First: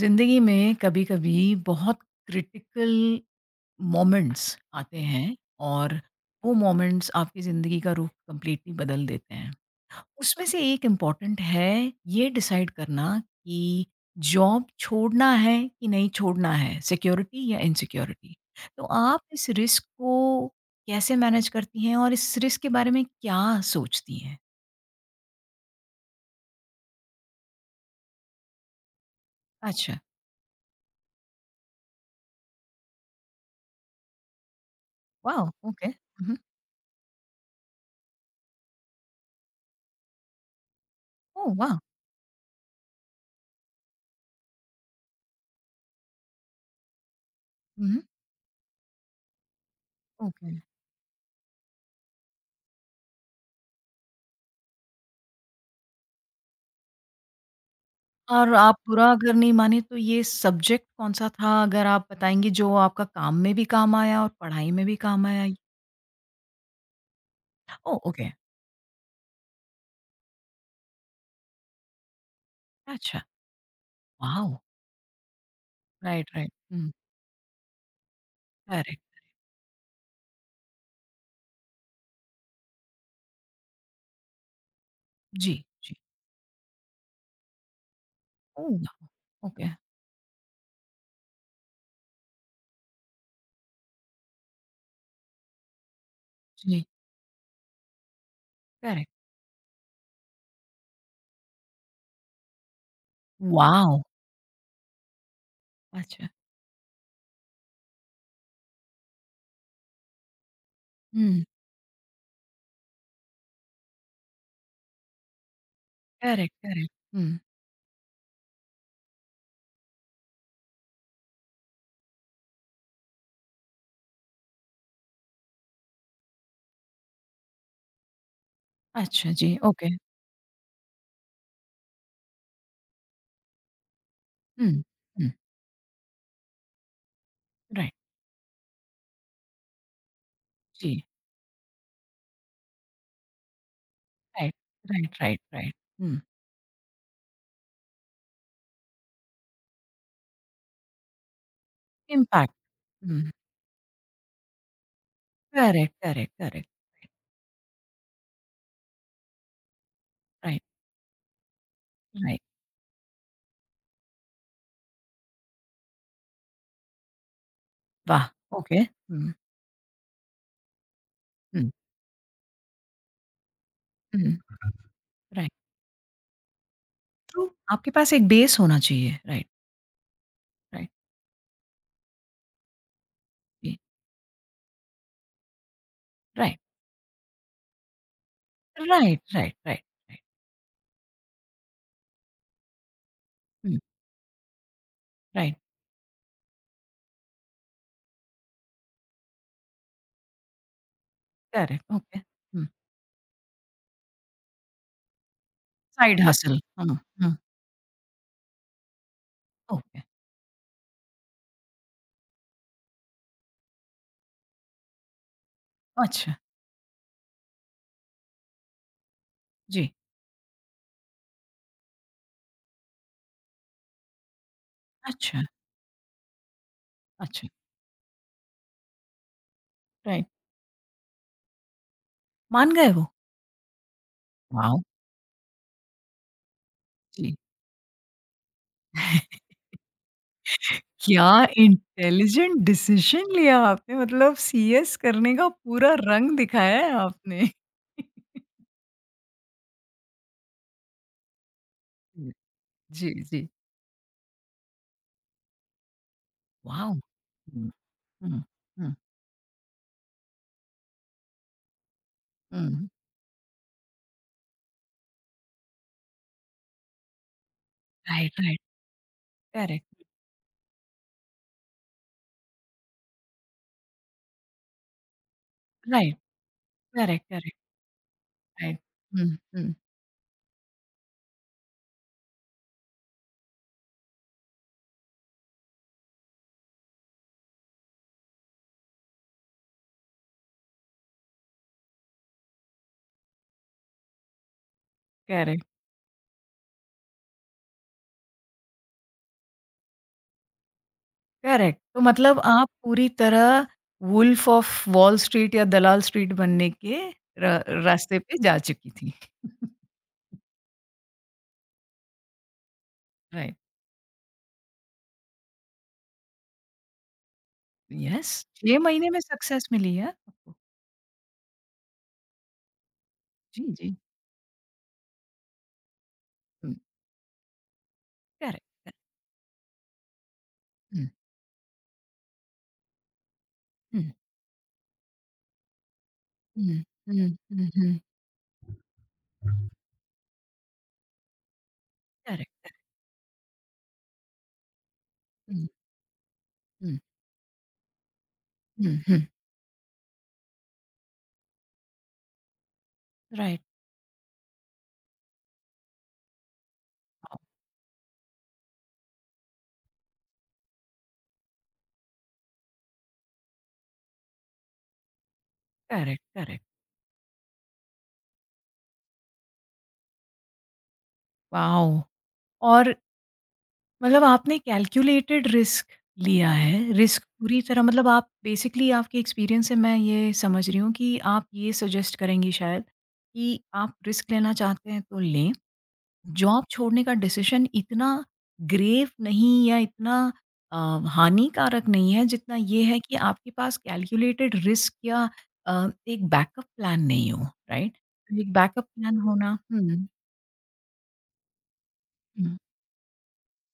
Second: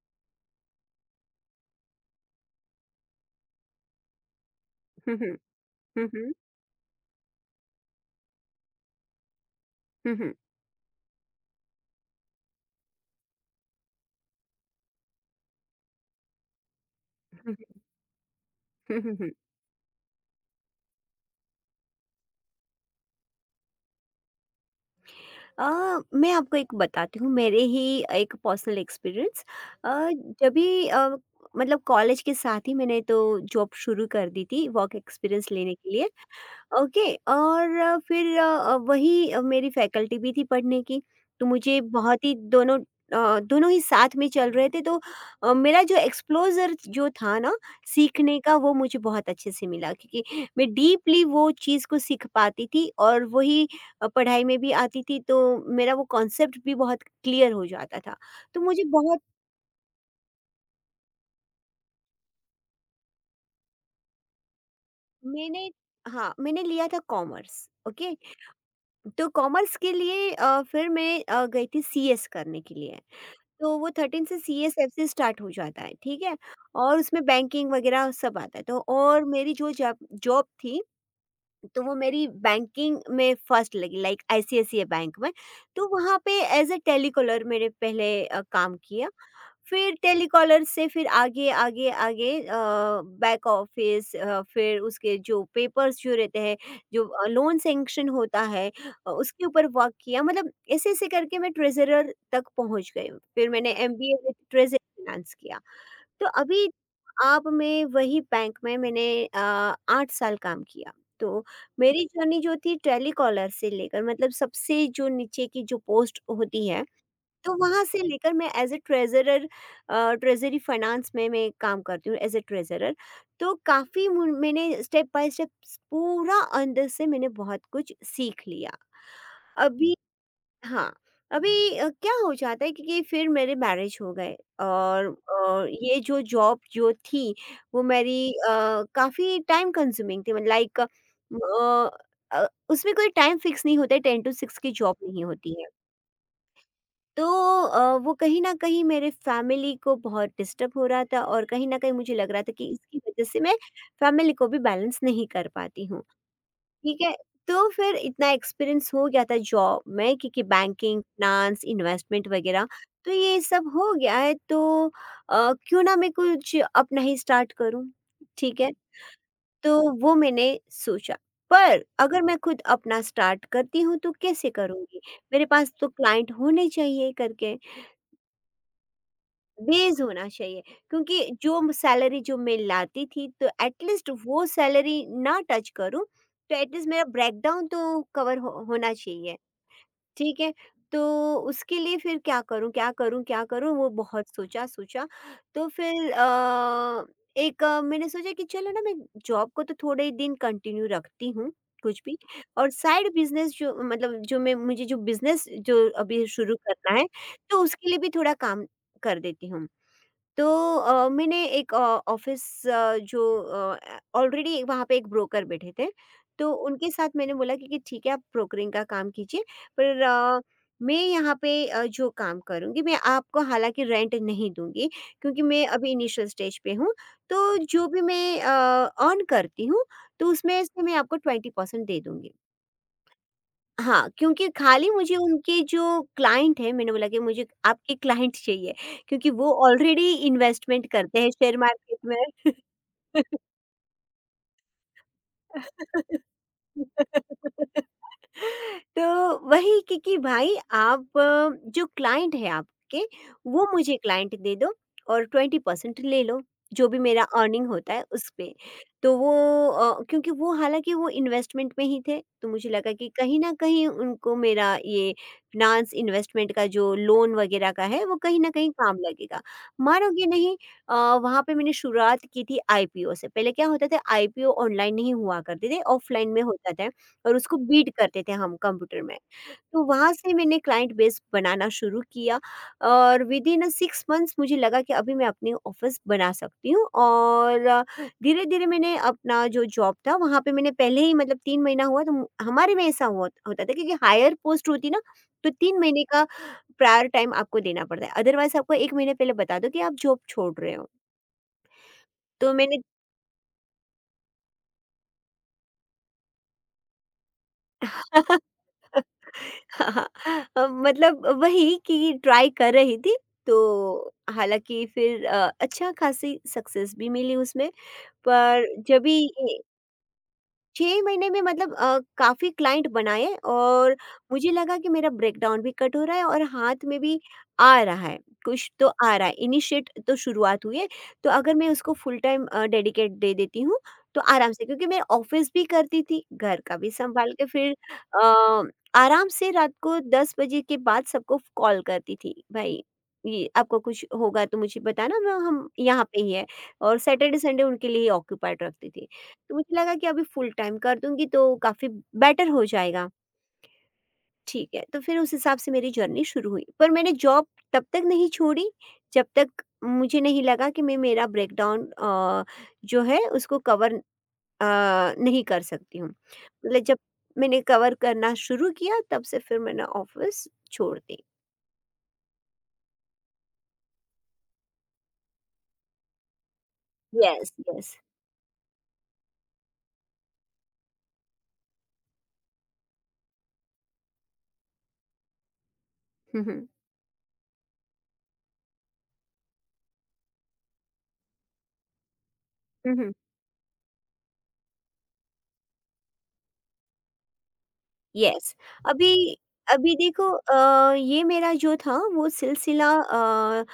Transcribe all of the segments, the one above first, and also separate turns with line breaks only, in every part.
जिंदगी में कभी कभी बहुत क्रिटिकल मोमेंट्स आते
हुँ, हुँ।
हैं और
हुँ, हुँ।
वो मोमेंट्स आपकी ज़िंदगी का रुख कंप्लीटली बदल देते हैं।
हुँ, हुँ।
उसमें से एक इम्पॉर्टेंट है ये डिसाइड करना कि जॉब छोड़ना है कि नहीं छोड़ना है, सिक्योरिटी
हुँ,
या इनसिक्योरिटी। तो
हुँ, हुँ,
आप
हुँ।
इस रिस्क को कैसे मैनेज करती हैं और इस रिस्क के बारे में क्या सोचती हैं?
मैं आपको एक बताती हूँ मेरे ही एक पर्सनल एक्सपीरियंस।
अच्छा।
अ, जब भी मतलब कॉलेज के साथ ही मैंने तो जॉब शुरू कर दी थी वर्क
वाह।
एक्सपीरियंस लेने के
ओके।
लिए। ओके और फिर वही मेरी फैकल्टी भी थी पढ़ने की, तो
ओह वाह।
मुझे बहुत ही दोनों ही साथ में चल रहे थे, तो मेरा जो एक्सप्लोजर जो था ना सीखने का वो मुझे बहुत अच्छे से मिला क्योंकि
ओके,
मैं डीपली वो चीज़ को सीख पाती थी और वही पढ़ाई में भी आती थी, तो मेरा वो कॉन्सेप्ट भी बहुत क्लियर हो जाता था।
और
तो
आप
मुझे
बुरा
बहुत
अगर नहीं माने तो ये सब्जेक्ट कौन-सा था? अगर आप बताएँगी जो आपका काम में भी काम आया और पढ़ाई में भी काम आया?
मैंने हाँ, मैंने लिया था कॉमर्स।
ओह!
Okay,
okay.
तो कॉमर्स के लिए फिर मैं गई थी सीएस करने के लिए,
अच्छा।
तो वो 13 से
वॉव!
सीएसएफ से स्टार्ट हो जाता है, ठीक
राइट,
है?
राइट। हुँ,
और उसमें बैंकिंग वगैरह सब आता है, तो
करेक्ट।
और मेरी जो जॉब जॉब थी, तो वो मेरी बैंकिंग में फर्स्ट लगी लाइक आईसीआईसीआई बैंक में,
जी,
तो
जी।
वहाँ पे एज़ अ टेलीकॉलर मैंने पहले
ओह
काम
वाह!
किया।
ओके।
फिर टेलीकॉलर से फिर आगे, आगे, आगे बैक ऑफ़िस फिर उसके जो पेपर्स जो रहते हैं,
जी,
जो लोन सैंक्शन होता है
करेक्ट।
उसके ऊपर वर्क किया, मतलब ऐसे-ऐसे करके मैं ट्रेज़रर तक पहुँच गई हूँ। फिर मैंने
wow!
MBA with treasury finance किया। तो
अच्छा।
अभी आप में वही बैंक में मैंने 8 साल काम किया। तो
हुँ,
मेरी जर्नी जो थी टेलीकॉलर से लेकर मतलब सबसे जो नीचे की जो पोस्ट
करेक्ट,
होती है,
करेक्ट। हुँ।
तो वहाँ से लेकर मैं as a treasurer treasury finance में मैं काम करती हूँ एज़ अ ट्रेज़रर। तो काफ़ी मुन मैंने स्टेप बाय स्टेप स पूरा अंदर से मैंने बहुत कुछ सीख लिया।
अच्छा जी,
अभी
ओके।
हाँ, अभी क्या हो जाता है कि फिर मेरे मैरिज हो गए,
हुँ,
और
हुँ।
ये जो जॉब जो थी वो
राइट।
मेरी काफ़ी टाइम कंज्यूमिंग थी, मतलब लाइक
जी,
उसमें कोई टाइम फिक्स नहीं होता है, 10 टू
राइट,
6 की जॉब
राइट,
नहीं
राइट,
होती है।
राइट। हुँ,
तो वो कहीं न कहीं मेरे फैमिली को बहुत डिस्टर्ब हो रहा था, और कहीं न कहीं मुझे लग रहा
इम्पैक्ट।
था कि इसकी
हुँ,
वज़ह से मैं फैमिली को भी बैलेंस नहीं कर पाती
करेक्ट,
हूँ,
करेक्ट, करेक्ट।
ठीक है? तो फिर इतना एक्सपीरियंस हो गया था जॉब में क्योंकि
right,
banking, finance, investment
right.
वग़ैरह तो ये सब हो गया है, तो क्यों ना मैं कुछ अपना ही स्टार्ट करूँ,
वाह!
ठीक है?
ओके। हुँ,
तो वो मैंने सोचा।
हुँ,
पर अगर मैं खुद अपना स्टार्ट करती हूँ तो कैसे
हुँ।
करूँगी? मेरे
राइट।
पास तो क्लाइंट होने चाहिए
तो
करके।
आपके पास एक बेस होना चाहिए। राइट,
बेस होना चाहिए,
राइट,
क्योंकि जो सैलरी जो मैं लाती थी, तो
जी।
एटलीस्ट वो सैलरी ना टच करूं, तो
राइट,
एटलीस्ट मेरा ब्रेकडाउन तो कवर हो, होना
राइट,
चाहिए,
राइट, राइट, राइट।
ठीक है? तो उसके लिए फिर क्या करूं क्या करूं क्या करूं,
हुँ,
वो बहुत सोचा सोचा।
राइट,
तो फिर एक मैंने सोचा कि चलो ना, मैं जॉब को तो थोड़े ही दिन कंटिन्यू रखती हूँ
करेक्ट,
कुछ भी,
ओके। हुँ,
और साइड बिजनेस जो मतलब जो मैं मुझे जो बिजनेस जो
साइड
अभी शुरू
हसल। हुँ,
करना है
हुँ,
तो उसके लिए भी थोड़ा काम कर देती हूँ।
ओके।
तो मैंने एक ऑफ़िस जो ऑलरेडी वहाँ पे एक ब्रोकर बैठे थे,
अच्छा,
तो उनके साथ मैंने बोला कि ठीक है, आप ब्रोकरिंग का काम कीजिए,
जी।
पर मैं यहाँ पे जो काम करूँगी, मैं आपको हालाँकि रेंट नहीं दूँगी क्योंकि
अच्छा,
मैं अभी इनिशियल स्टेज पे हूँ,
अच्छा,
तो जो भी मैं अर्न करती हूँ, तो
राइट।
उसमें से मैं आपको 20% दे दूँगी।
मान गए वो?
हाँ, क्योंकि
वॉव!
खाली मुझे उनके जो क्लाइंट हैं, मैंने बोला कि
जी।
मुझे आपके क्लाइंट चाहिए, क्योंकि वो ऑलरेडी इन्वेस्टमेंट करते
क्या
हैं शेयर मार्केट में।
इंटेलिजेंट डिसीज़न लिया आपने! मतलब सीएस करने का पूरा रंग दिखाया है आपने।
तो वही, क्योंकि भाई आप जो
हुँ,
क्लाइंट है आपके,
जी, जी।
वो मुझे क्लाइंट दे दो और 20% ले लो जो भी
वॉव!
मेरा अर्निंग
हुँ,
होता है उस
हुँ,
पे।
हुँ,
तो वो क्योंकि वो हालांकि वो इन्वेस्टमेंट में ही थे, तो मुझे
हुँ।
लगा कि कहीं ना कहीं उनको मेरा ये फिनांस इन्वेस्टमेंट का जो लोन वगैरह का है वो कहीं
राइट,
ना कहीं काम लगेगा।
करेक्ट,
मानोगे नहीं, अ, वहाँ पे मैंने शुरुआत की थी आईपीओ से। पहले क्या होता था, आईपीओ ऑनलाइन नहीं हुआ करते थे,
राइट,
ऑफ़लाइन में होता था,
करेक्ट,
और
करेक्ट।
उसको बीट करते थे हम
राइट।
कंप्यूटर में।
हुँ, हुँ।
तो वहाँ से मैंने क्लाइंट बेस बनाना शुरू किया, और विदिन 6 मंथ्स मुझे लगा कि अभी मैं अपनी ऑफ़िस बना सकती हूँ, और धीरे-धीरे मैंने अपना जो जॉब था वहाँ पे मैंने पहले ही मतलब 3 महीना हुआ तो हमारे में ऐसा हुआ होता था क्योंकि हायर पोस्ट होती ना, तो
करेक्ट,
3 महीने का प्रायर टाइम आपको देना पड़ता है। अदरवाइज़ आपको 1 महीने पहले बता दो कि आप जॉब छोड़ रहे हो।
करेक्ट। तो मतलब
तो
आप
मैंने
पूरी तरह वुल्फ ऑफ वॉल स्ट्रीट या दलाल स्ट्रीट बनने के र रास्ते पे जा चुकी थी।
हाँ, मतलब वही कि ट्राई कर रही थी,
राइट,
तो हालाँकि फिर अच्छा खासी सक्सेस भी मिली उसमें,
यस।
पर
6
जब
महीने
भी
में
ये
सक्सेस मिली है आपको।
6 महीने में मतलब काफ़ी क्लाइंट बनाए,
जी,
और
जी।
मुझे लगा कि मेरा ब्रेकडाउन भी कट हो रहा है और
हुँ,
हाथ में भी आ रहा है, कुछ
करेक्ट।
तो आ रहा है। इनिशिएट तो शुरुआत हुई है,
हुँ,
तो अगर मैं उसको फुल टाइम डेडिकेट दे देती हूँ,
हुँ,
तो आराम से, क्योंकि मैं ऑफ़िस भी करती थी, घर का
हुँ,
भी
हुँ,
सँभाल के
हुँ,
फिर
हुँ,
अ, आराम से रात को 10 बजे के बाद सबको कॉल करती थी,
करेक्ट।
"भाई, ये आपको कुछ होगा तो मुझे बताना, मैं
हुँ,
हम यहाँ पे ही हैं।" और
हुँ,
सैटरडे-संडे उनके लिए ही ऑक्यूपाइड रखती
हुँ,
थी।
हुँ,
तो मुझे लगा कि अभी फुल टाइम कर दूँगी तो काफ़ी बेटर हो जाएगा।
राइट,
ठीक है, तो फिर उस हिसाब से मेरी जर्नी शुरू हुई। पर मैंने
वाओ!
जॉब तब तक नहीं छोड़ी जब तक मुझे नहीं लगा कि मैं मेरा ब्रेकडाउन जो है उसको कवर अ, नहीं कर सकती हूँ।
करेक्ट, करेक्ट,
मतलब जब मैंने कवर करना शुरू किया तब से फिर मैंने ऑफ़िस छोड़ दी।
वाओ! और मतलब आपने कैलकुलेटेड रिस्क लिया है। रिस्क
यस,
पूरी तरह
यस।
मतलब आप बेसिकली, आपके एक्सपीरियंस से मैं ये समझ रही हूँ कि आप ये सजेस्ट करेंगी शायद कि आप रिस्क लेना चाहते हैं तो लें।
हुँ,
जॉब
हुँ।
छोड़ने का डिसीज़न इतना ग्रेव नहीं या इतना अ, हानिकारक नहीं है जितना ये
हुँ,
है
हुँ।
कि आपके पास कैलकुलेटेड रिस्क या एक बैकअप प्लान नहीं हो, राइट? एक
यस,
बैकअप
अभी
प्लान होना।
अभी
हुँ,
देखो ये मेरा जो था वो
हुँ।
सिलसिला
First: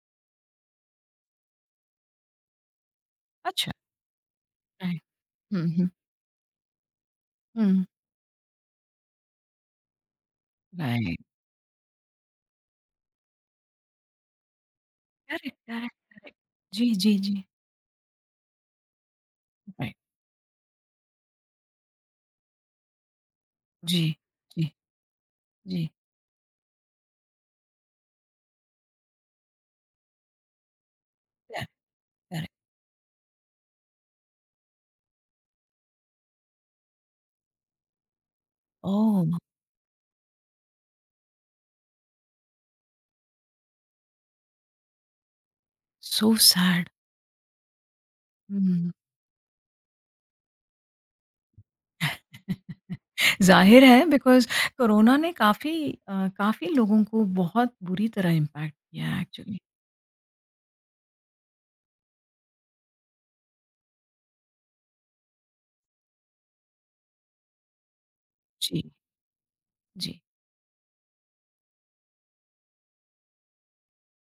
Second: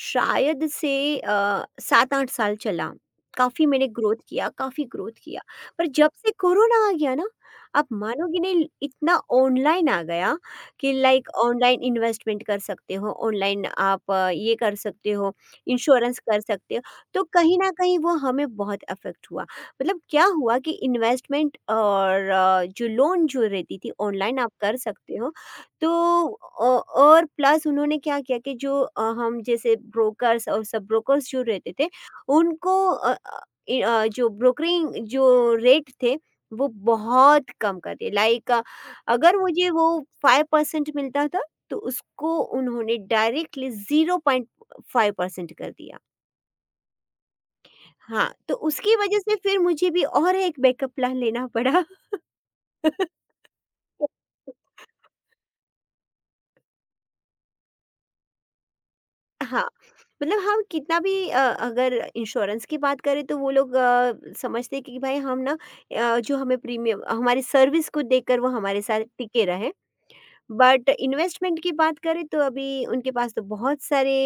शायद से 7-8 साल चला। काफ़ी
अच्छा,
मैंने ग्रोथ किया, काफ़ी
राइट।
ग्रोथ किया।
हुँ,
पर
हुँ,
जब से कोरोना आ गया ना,
हुँ,
आप मानोगे नहीं इतना ऑनलाइन आ गया कि
राइट।
लाइक ऑनलाइन इन्वेस्टमेंट कर सकते हो, ऑनलाइन आप ये कर सकते हो,
करेक्ट, करेक्ट,
इंश्योरेंस
करेक्ट।
कर सकते हो,
जी, जी,
तो
जी।
कहीं न कहीं वो हमें बहुत अफ़ेक्ट हुआ।
राइट।
मतलब क्या हुआ कि इन्वेस्टमेंट और जो लोन जो रहती थी
जी,
ऑनलाइन आप
जी,
कर सकते हो।
जी।
तो अ, और प्लस उन्होंने क्या किया कि जो हम जैसे ब्रोकर्स और सब ब्रोकर्स जो
करेक्ट,
रहते थे,
करेक्ट।
उनको जो ब्रोकरिंग जो रेट थे वो बहुत कम कर दिए, लाइक अगर
ओह!
मुझे वो 5% मिलता था, तो उसको उन्होंने डायरेक्टली 0.5% कर दिया।
So sad.
हाँ, तो
हुँ।
उसकी वजह से फिर मुझे भी और एक बैकअप प्लान लेना पड़ा।
ज़ाहिर है बिकॉज़ कोरोना ने काफ़ी लोगों को बहुत बुरी तरह इम्पैक्ट किया है एक्चुअली।
हाँ, मतलब हम कितना भी अगर इंश्योरेंस की बात करें तो वो लोग समझते हैं कि भाई हम ना जो हमें प्रीमियम हमारी सर्विस को देकर वो हमारे
जी,
साथ टिके रहें।
जी,
बट इन्वेस्टमेंट की बात करें तो अभी उनके पास तो बहुत सारे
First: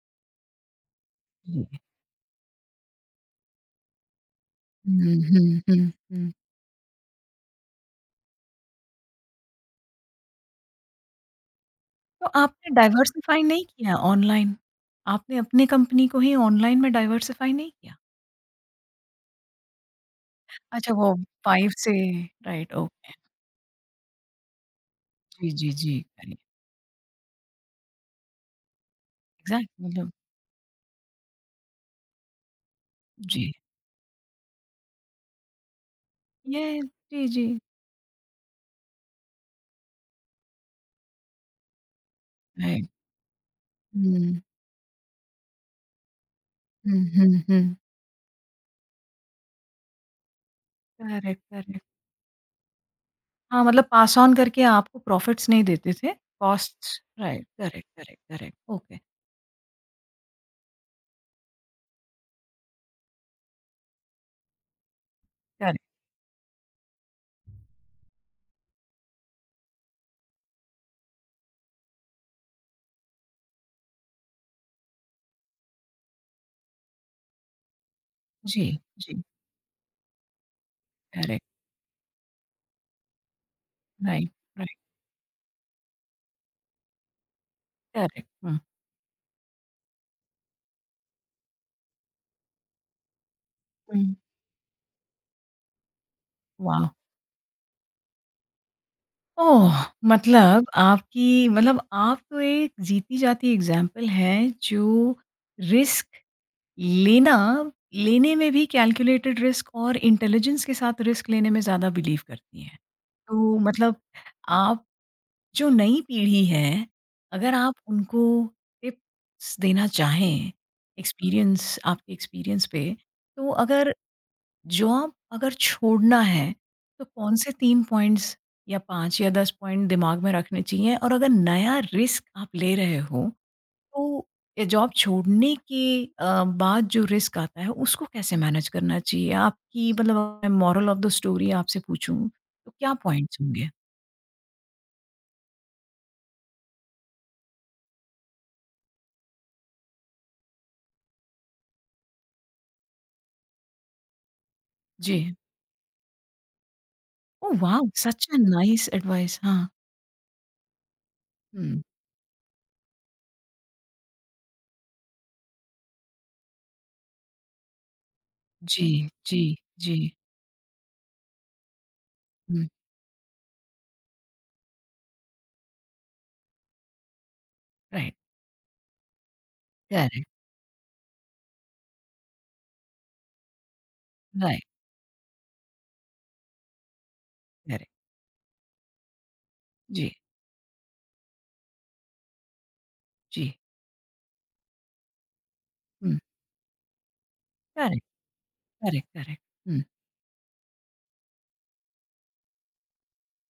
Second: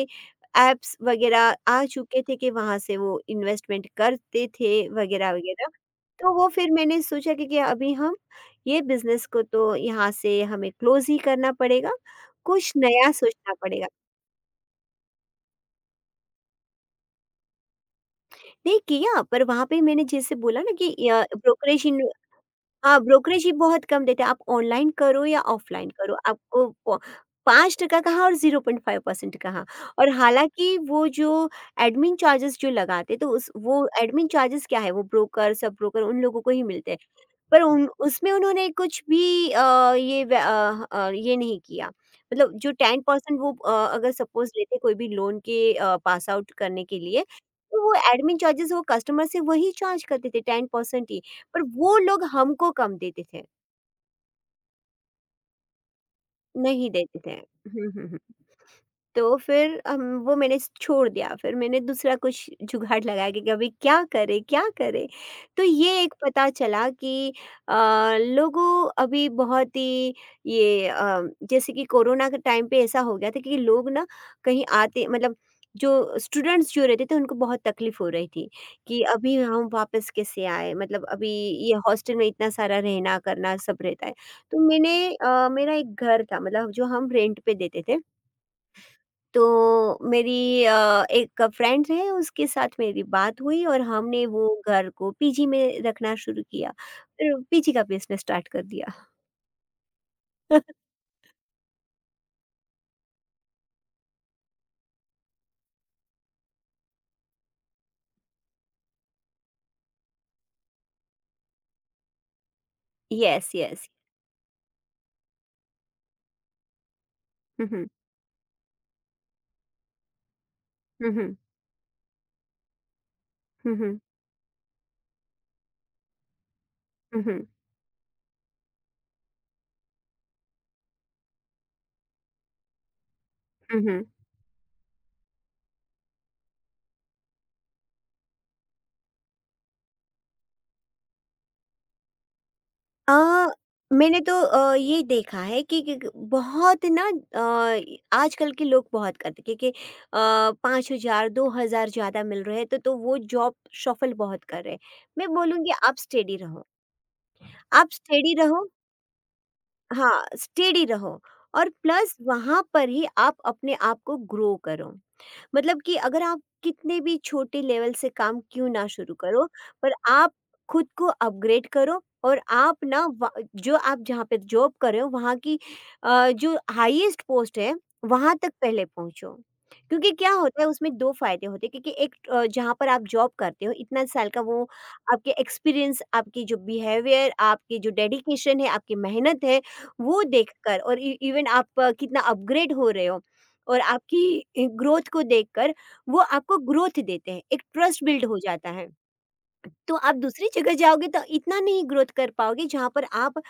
ऐप्स वगैरह
जी।
आ चुके थे कि वहाँ से वो इन्वेस्टमेंट करते थे
हुँ, हुँ,
वगैरह-वगैरह।
हुँ, हुँ।
तो वो फिर मैंने सोचा कि अभी हम ये बिज़नेस को तो यहाँ से हमें क्लोज़ ही करना पड़ेगा,
तो आपने
कुछ नया
डाइवर्सिफ़ाई
सोचना
नहीं
पड़ेगा।
किया ऑनलाइन? आपने अपनी कंपनी को ही ऑनलाइन में डाइवर्सिफ़ाई नहीं किया?
नहीं किया, पर वहाँ पे मैंने जैसे बोला ना कि
अच्छा, वो 5
ब्रोकरेज
से।
इन,
राइट,
हाँ,
ओके।
ब्रोकरेज ही बहुत कम देते हैं। आप ऑनलाइन करो या
जी, जी,
ऑफ़लाइन
जी।
करो,
करेक्ट।
आपको प 5% कहाँ और 0.5% कहाँ,
एग्ज़ैक्ट
और
मतलब।
हालाँकि वो जो एडमिन चार्जेज़ जो लगाते तो उस
जी।
वो एडमिन चार्जेज़ क्या है, वो ब्रोकर, सब ब्रोकर उन लोगों को ही
यस,
मिलते हैं।
जी, जी।
पर उन उसमें उन्होंने कुछ भी ये ये नहीं किया। मतलब जो
राइट।
10% वो अगर
हुँ।
सपोज़ लेते कोई भी लोन के पास आउट करने के
हुँ,
लिए,
हुँ, हुँ।
तो वो एडमिन चार्जेज़ वो कस्टमर से वही चार्ज करते थे 10% ही,
करेक्ट,
पर
करेक्ट।
वो लोग हमको कम देते थे,
हाँ, मतलब पास ऑन करके आपको प्रॉफिट्स नहीं देते थे,
नहीं
कॉस्ट्स
देते थे।
राइट, करेक्ट,
हुँ, हुँ, हुँ।
करेक्ट, करेक्ट, ओके,
तो फिर वो मैंने छोड़ दिया, फिर मैंने दूसरा कुछ जुगाड़ लगाया कि अभी क्या करे क्या करे, तो
करेक्ट,
ये एक पता चला कि अ, लोगों अभी बहुत ही ये जैसे कि कोरोना के टाइम पे ऐसा हो गया था कि लोग ना कहीं आते मतलब जो स्टूडेंट्स जो रहते थे उनको बहुत तकलीफ हो रही थी
जी,
कि
जी,
अभी हम वापस कैसे आए, मतलब अभी
करेक्ट,
ये हॉस्टल में इतना सारा रहना करना सब रहता है,
राइट,
तो
राइट,
मैंने मेरा एक घर था, मतलब जो हम रेंट पे देते थे,
करेक्ट, हुँ,
तो मेरी एक फ्रेंड है उसके साथ मेरी बात हुई और
हुँ।
हमने वो घर को पीजी में रखना शुरू किया।
वाह!
फिर पीजी का बिज़नेस स्टार्ट कर दिया।
ओह! मतलब आपकी, मतलब आप तो एक जीती-जाती एग्ज़ाम्पल हैं जो रिस्क लेना लेने में भी कैलकुलेटेड रिस्क और इंटेलिजेंस के साथ रिस्क लेने में ज़्यादा बिलीव करती हैं।
यस,
तो
यस।
मतलब आप, जो नई पीढ़ी है, अगर
हुँ,
आप
हुँ।
उनको टिप्स देना चाहें,
हुँ, हुँ।
एक्सपीरियंस आपके एक्सपीरियंस पे, तो
हुँ,
अगर
हुँ।
जॉब अगर छोड़ना है, तो
हुँ, हुँ।
कौन-से 3 पॉइंट्स या 5 या 10 पॉइंट दिमाग में रखने चाहिए? और अगर नया रिस्क आप ले रहे हो
हुँ, हुँ।
तो ये जॉब छोड़ने के बाद जो रिस्क आता है उसको कैसे मैनेज करना चाहिए? आपकी मतलब, अगर मैं मोरल ऑफ द स्टोरी आपसे पूछूँ तो क्या
अ,
पॉइंट्स होंगे?
मैंने तो ये देखा है कि क बहुत ना आजकल के लोग बहुत करते क्योंकि 5000 2000 ज़्यादा मिल रहे हैं, तो वो जॉब शफ़ल बहुत कर रहे हैं। मैं
जी।
बोलूँगी आप स्टेडी रहो।
Oh wow!
आप
सच
स्टेडी
अ
रहो,
नाइस एडवाइस। हाँ।
हाँ स्टेडी रहो। और
हुँ।
प्लस वहाँ पर ही आप अपने आप को ग्रो करो, मतलब कि अगर आप कितने भी छोटे लेवल से काम क्यों ना
जी,
शुरू
जी,
करो, पर
जी।
आप खुद को अपग्रेड करो और
हुँ,
आप ना व जो आप जहाँ पे जॉब कर रहे हो वहाँ की जो हाईएस्ट पोस्ट है,
राइट,
वहाँ तक पहले पहुँचो। क्योंकि
करेक्ट,
क्या होता है उसमें 2 फ़ायदे होते हैं, क्योंकि एक जहाँ पर आप जॉब करते हो इतना साल का
राइट,
वो आपके एक्सपीरियंस, आपकी जो बिहेवियर, आपकी जो
करेक्ट।
डेडिकेशन है, आपकी मेहनत है,
जी,
वो देखकर और इ इवन आप कितना अपग्रेड हो रहे हो
जी।
और आपकी ग्रोथ को देखकर वो
हुँ,
आपको ग्रोथ देते हैं, एक ट्रस्ट
करेक्ट,
बिल्ड हो जाता है।
Correct, correct. हुँ।
तो आप दूसरी जगह जाओगे तो इतना नहीं ग्रोथ कर पाओगे जहाँ पर आप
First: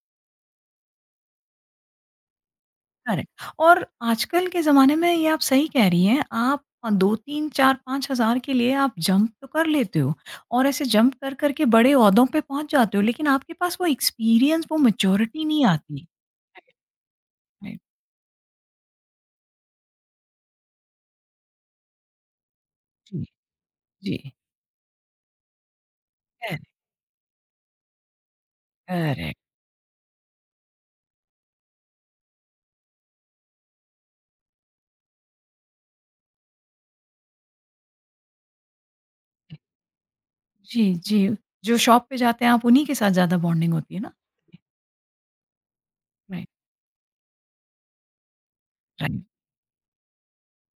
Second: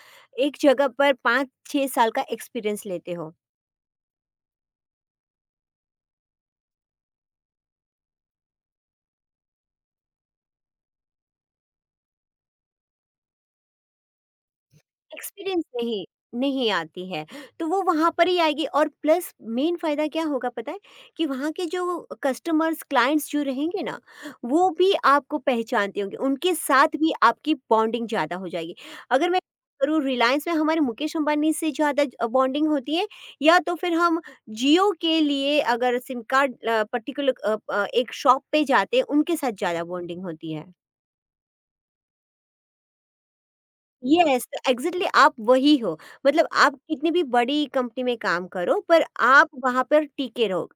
एक जगह पर 5-6 साल का एक्सपीरियंस लेते हो।
करेक्ट। और आजकल के ज़माने में ये आप सही कह रही हैं, आप 2, 3, 4, 5 हज़ार के लिए आप जंप तो कर लेते हो, और ऐसे जंप कर, कर के बड़े ओहदों पे पहुँच जाते हो, लेकिन आपके पास वो एक्सपीरियंस, वो मैच्योरिटी
एक्सपीरियंस
नहीं आती।
नहीं नहीं
राइट,
आती है, तो वो
राइट,
वहाँ पर ही आएगी। और प्लस मेन फ़ायदा क्या होगा पता है? कि वहाँ के जो कस्टमर्स,
जी,
क्लाइंट्स जो रहेंगे ना,
जी,
वो भी आपको पहचानते होंगे, उनके
करेक्ट,
साथ भी आपकी बॉन्डिंग ज़्यादा हो जाएगी। अगर
करेक्ट।
मैं करूँ, रिलायंस में हमारे मुकेश अंबानी से ज़्यादा बॉन्डिंग होती है या तो फिर हम जियो के लिए अगर सिम कार्ड पर्टिकुलर एक शॉप पे जाते हैं, उनके साथ ज़्यादा बॉन्डिंग होती है।
जी, जी, जो शॉप पे जाते हैं आप उन्हीं के साथ ज़्यादा बॉन्डिंग होती है ना?
यस, एग्ज़ैक्टली, आप वही हो। मतलब
राइट,
आप कितनी भी बड़ी कंपनी में काम करो, पर
राइट,
आप वहाँ पर टिके रहो।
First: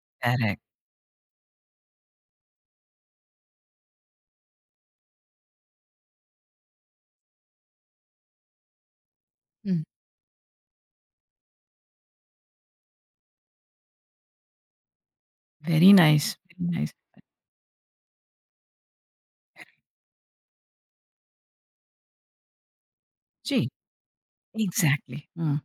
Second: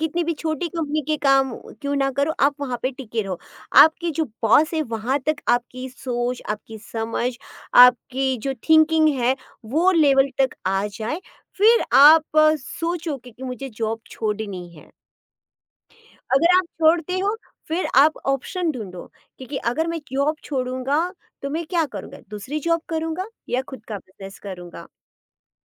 कितनी भी
करेक्ट,
छोटी कंपनी के काम क्यों ना करो, आप वहाँ पे टिके रहो। आपके जो बॉस है, वहाँ तक आपकी सोच, आपकी समझ, आपकी जो थिंकिंग है,
हुँ,
वो लेवल तक आ जाए, फिर आप सोचो कि मुझे जॉब छोड़नी है।
वेरी नाइस,
अगर आप
वेरी नाइस।
छोड़ते हो फिर आप ऑप्शन ढूंढो, क्योंकि अगर मैं जॉब छोड़ूंगा तो मैं क्या करूंगा, दूसरी जॉब करूंगा या
जी,
खुद का बिजनेस करूंगा।
एग्ज़ैक्टली, हुँ,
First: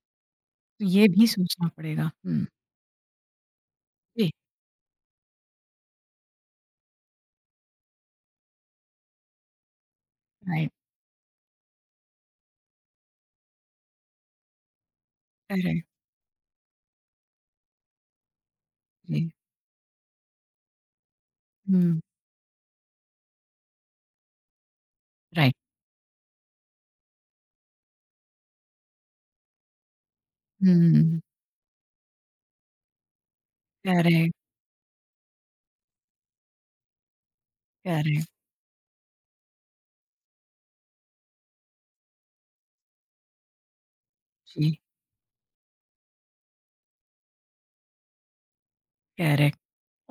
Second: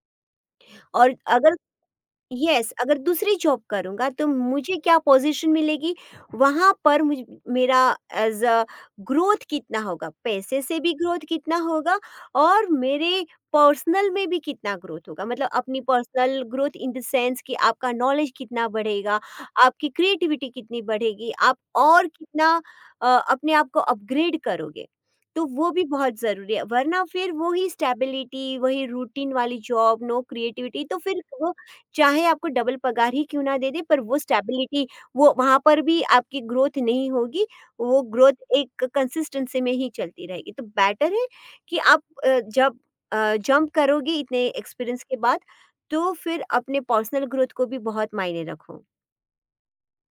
तो ये
और
भी
अगर
सोचना पड़ेगा। हुँ,
येस, अगर दूसरी जॉब करूँगा तो
जी,
मुझे क्या पोज़ीशन मिलेगी, वहाँ पर मुझ मेरा एज़ अ ग्रोथ कितना होगा, पैसे
राइट,
से भी ग्रोथ कितना होगा और मेरे पर्सनल में भी कितना ग्रोथ होगा। मतलब अपनी
correct.
Personal growth, in the sense कि आपका नॉलेज कितना बढ़ेगा,
जी,
आपकी क्रिएटिविटी कितनी बढ़ेगी, आप
हुँ,
और कितना अपने आप को अपग्रेड करोगे। तो
राइट,
वो भी बहुत ज़रूरी है, वरना फिर वो ही स्टेबिलिटी, वही रूटीन वाली जॉब, नो क्रिएटिविटी, तो फिर
हुँ,
वो चाहे आपको डबल पगार ही क्यों ना दे दे, पर वो
करेक्ट,
स्टेबिलिटी, वो वहाँ पर भी आपकी ग्रोथ नहीं होगी, वो
करेक्ट,
ग्रोथ एक कंसिस्टेंसी में ही चलती रहेगी। तो बेटर है कि आप जब जंप करोगे इतने
जी,
एक्सपीरियंस के बाद तो फिर अपने पर्सनल ग्रोथ को भी बहुत मायने रखो।
करेक्ट।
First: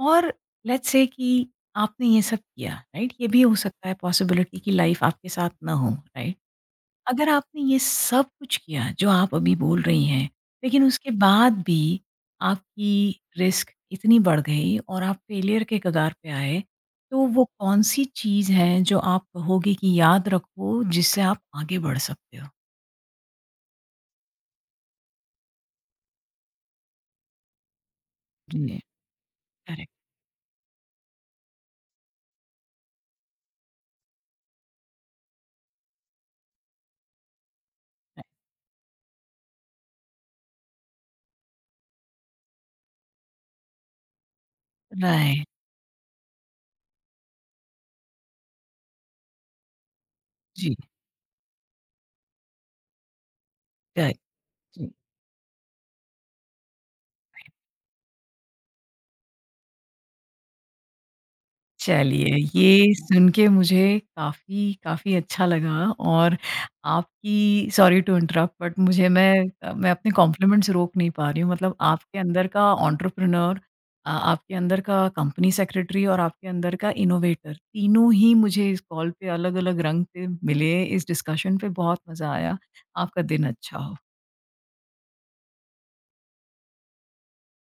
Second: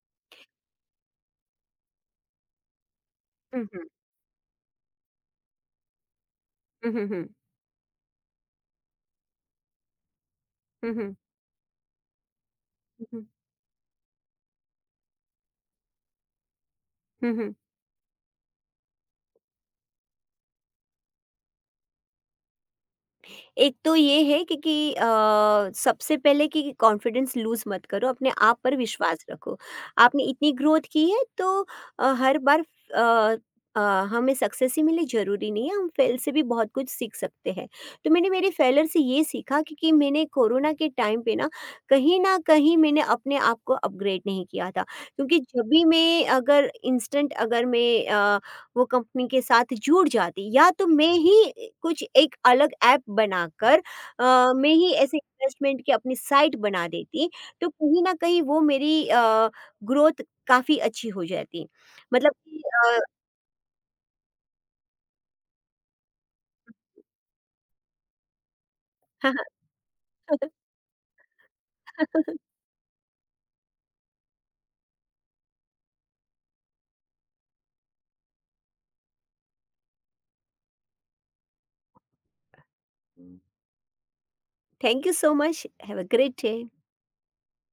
और लेट्स से कि आपने ये सब किया, राइट? ये भी हो
हुँ,
सकता
हुँ।
है पॉसिबिलिटी कि लाइफ़ आपके साथ ना हो, राइट?
हुँ, हुँ, हुँ।
अगर आपने ये सब कुछ किया जो आप अभी बोल रही हैं, लेकिन
हुँ,
उसके
हुँ।
बाद भी
हुँ,
आपकी
हुँ।
रिस्क इतनी बढ़ गई और आप फेलियर के कगार पे आए, तो
हुँ,
वो
हुँ।
कौन-सी चीज़ है जो आप कहोगे कि याद रखो जिससे आप आगे बढ़ सकते हो?
एक तो ये है कि सबसे पहले कि कॉन्फिडेंस लूज़ मत करो, अपने आप पर
जी,
विश्वास रखो।
करेक्ट,
आपने इतनी ग्रोथ की है तो अ, हर बार अ अ, हमें सक्सेस ही मिले ज़रूरी नहीं है, हम फेल से भी बहुत कुछ सीख सकते हैं। तो
राइट,
मैंने मेरे फेलियर से ये सीखा कि मैंने कोरोना के टाइम पे ना, कहीं न कहीं मैंने अपने आप को अपग्रेड नहीं किया था। क्योंकि
राइट,
जब भी मैं अगर इंस्टेंट अगर मैं वो कंपनी के साथ जुड़ जाती या
जी।
तो मैं ही कुछ एक अलग ऐप बनाकर,
च
मैं ही ऐसे इन्वेस्टमेंट की अपनी साइट बना देती तो कहीं ना कहीं वो मेरी ग्रोथ काफ़ी अच्छी हो जाती,
चलिए,
मतलब कि,
ये सुन के मुझे काफ़ी, काफ़ी अच्छा लगा। और आपकी, sorry to interrupt but
uh,
मैं अपने कॉम्प्लिमेंट्स रोक नहीं पा रही हूँ। मतलब आपके अंदर का एंटरप्रेन्योर, आपके अंदर का कंपनी सेक्रेटरी और आपके अंदर का इनोवेटर, तीनों ही मुझे इस कॉल पे अलग-अलग रंग पे मिले। इस डिस्कशन पे बहुत मज़ा आया। आपका दिन अच्छा हो।
Thank you so much, have a great day.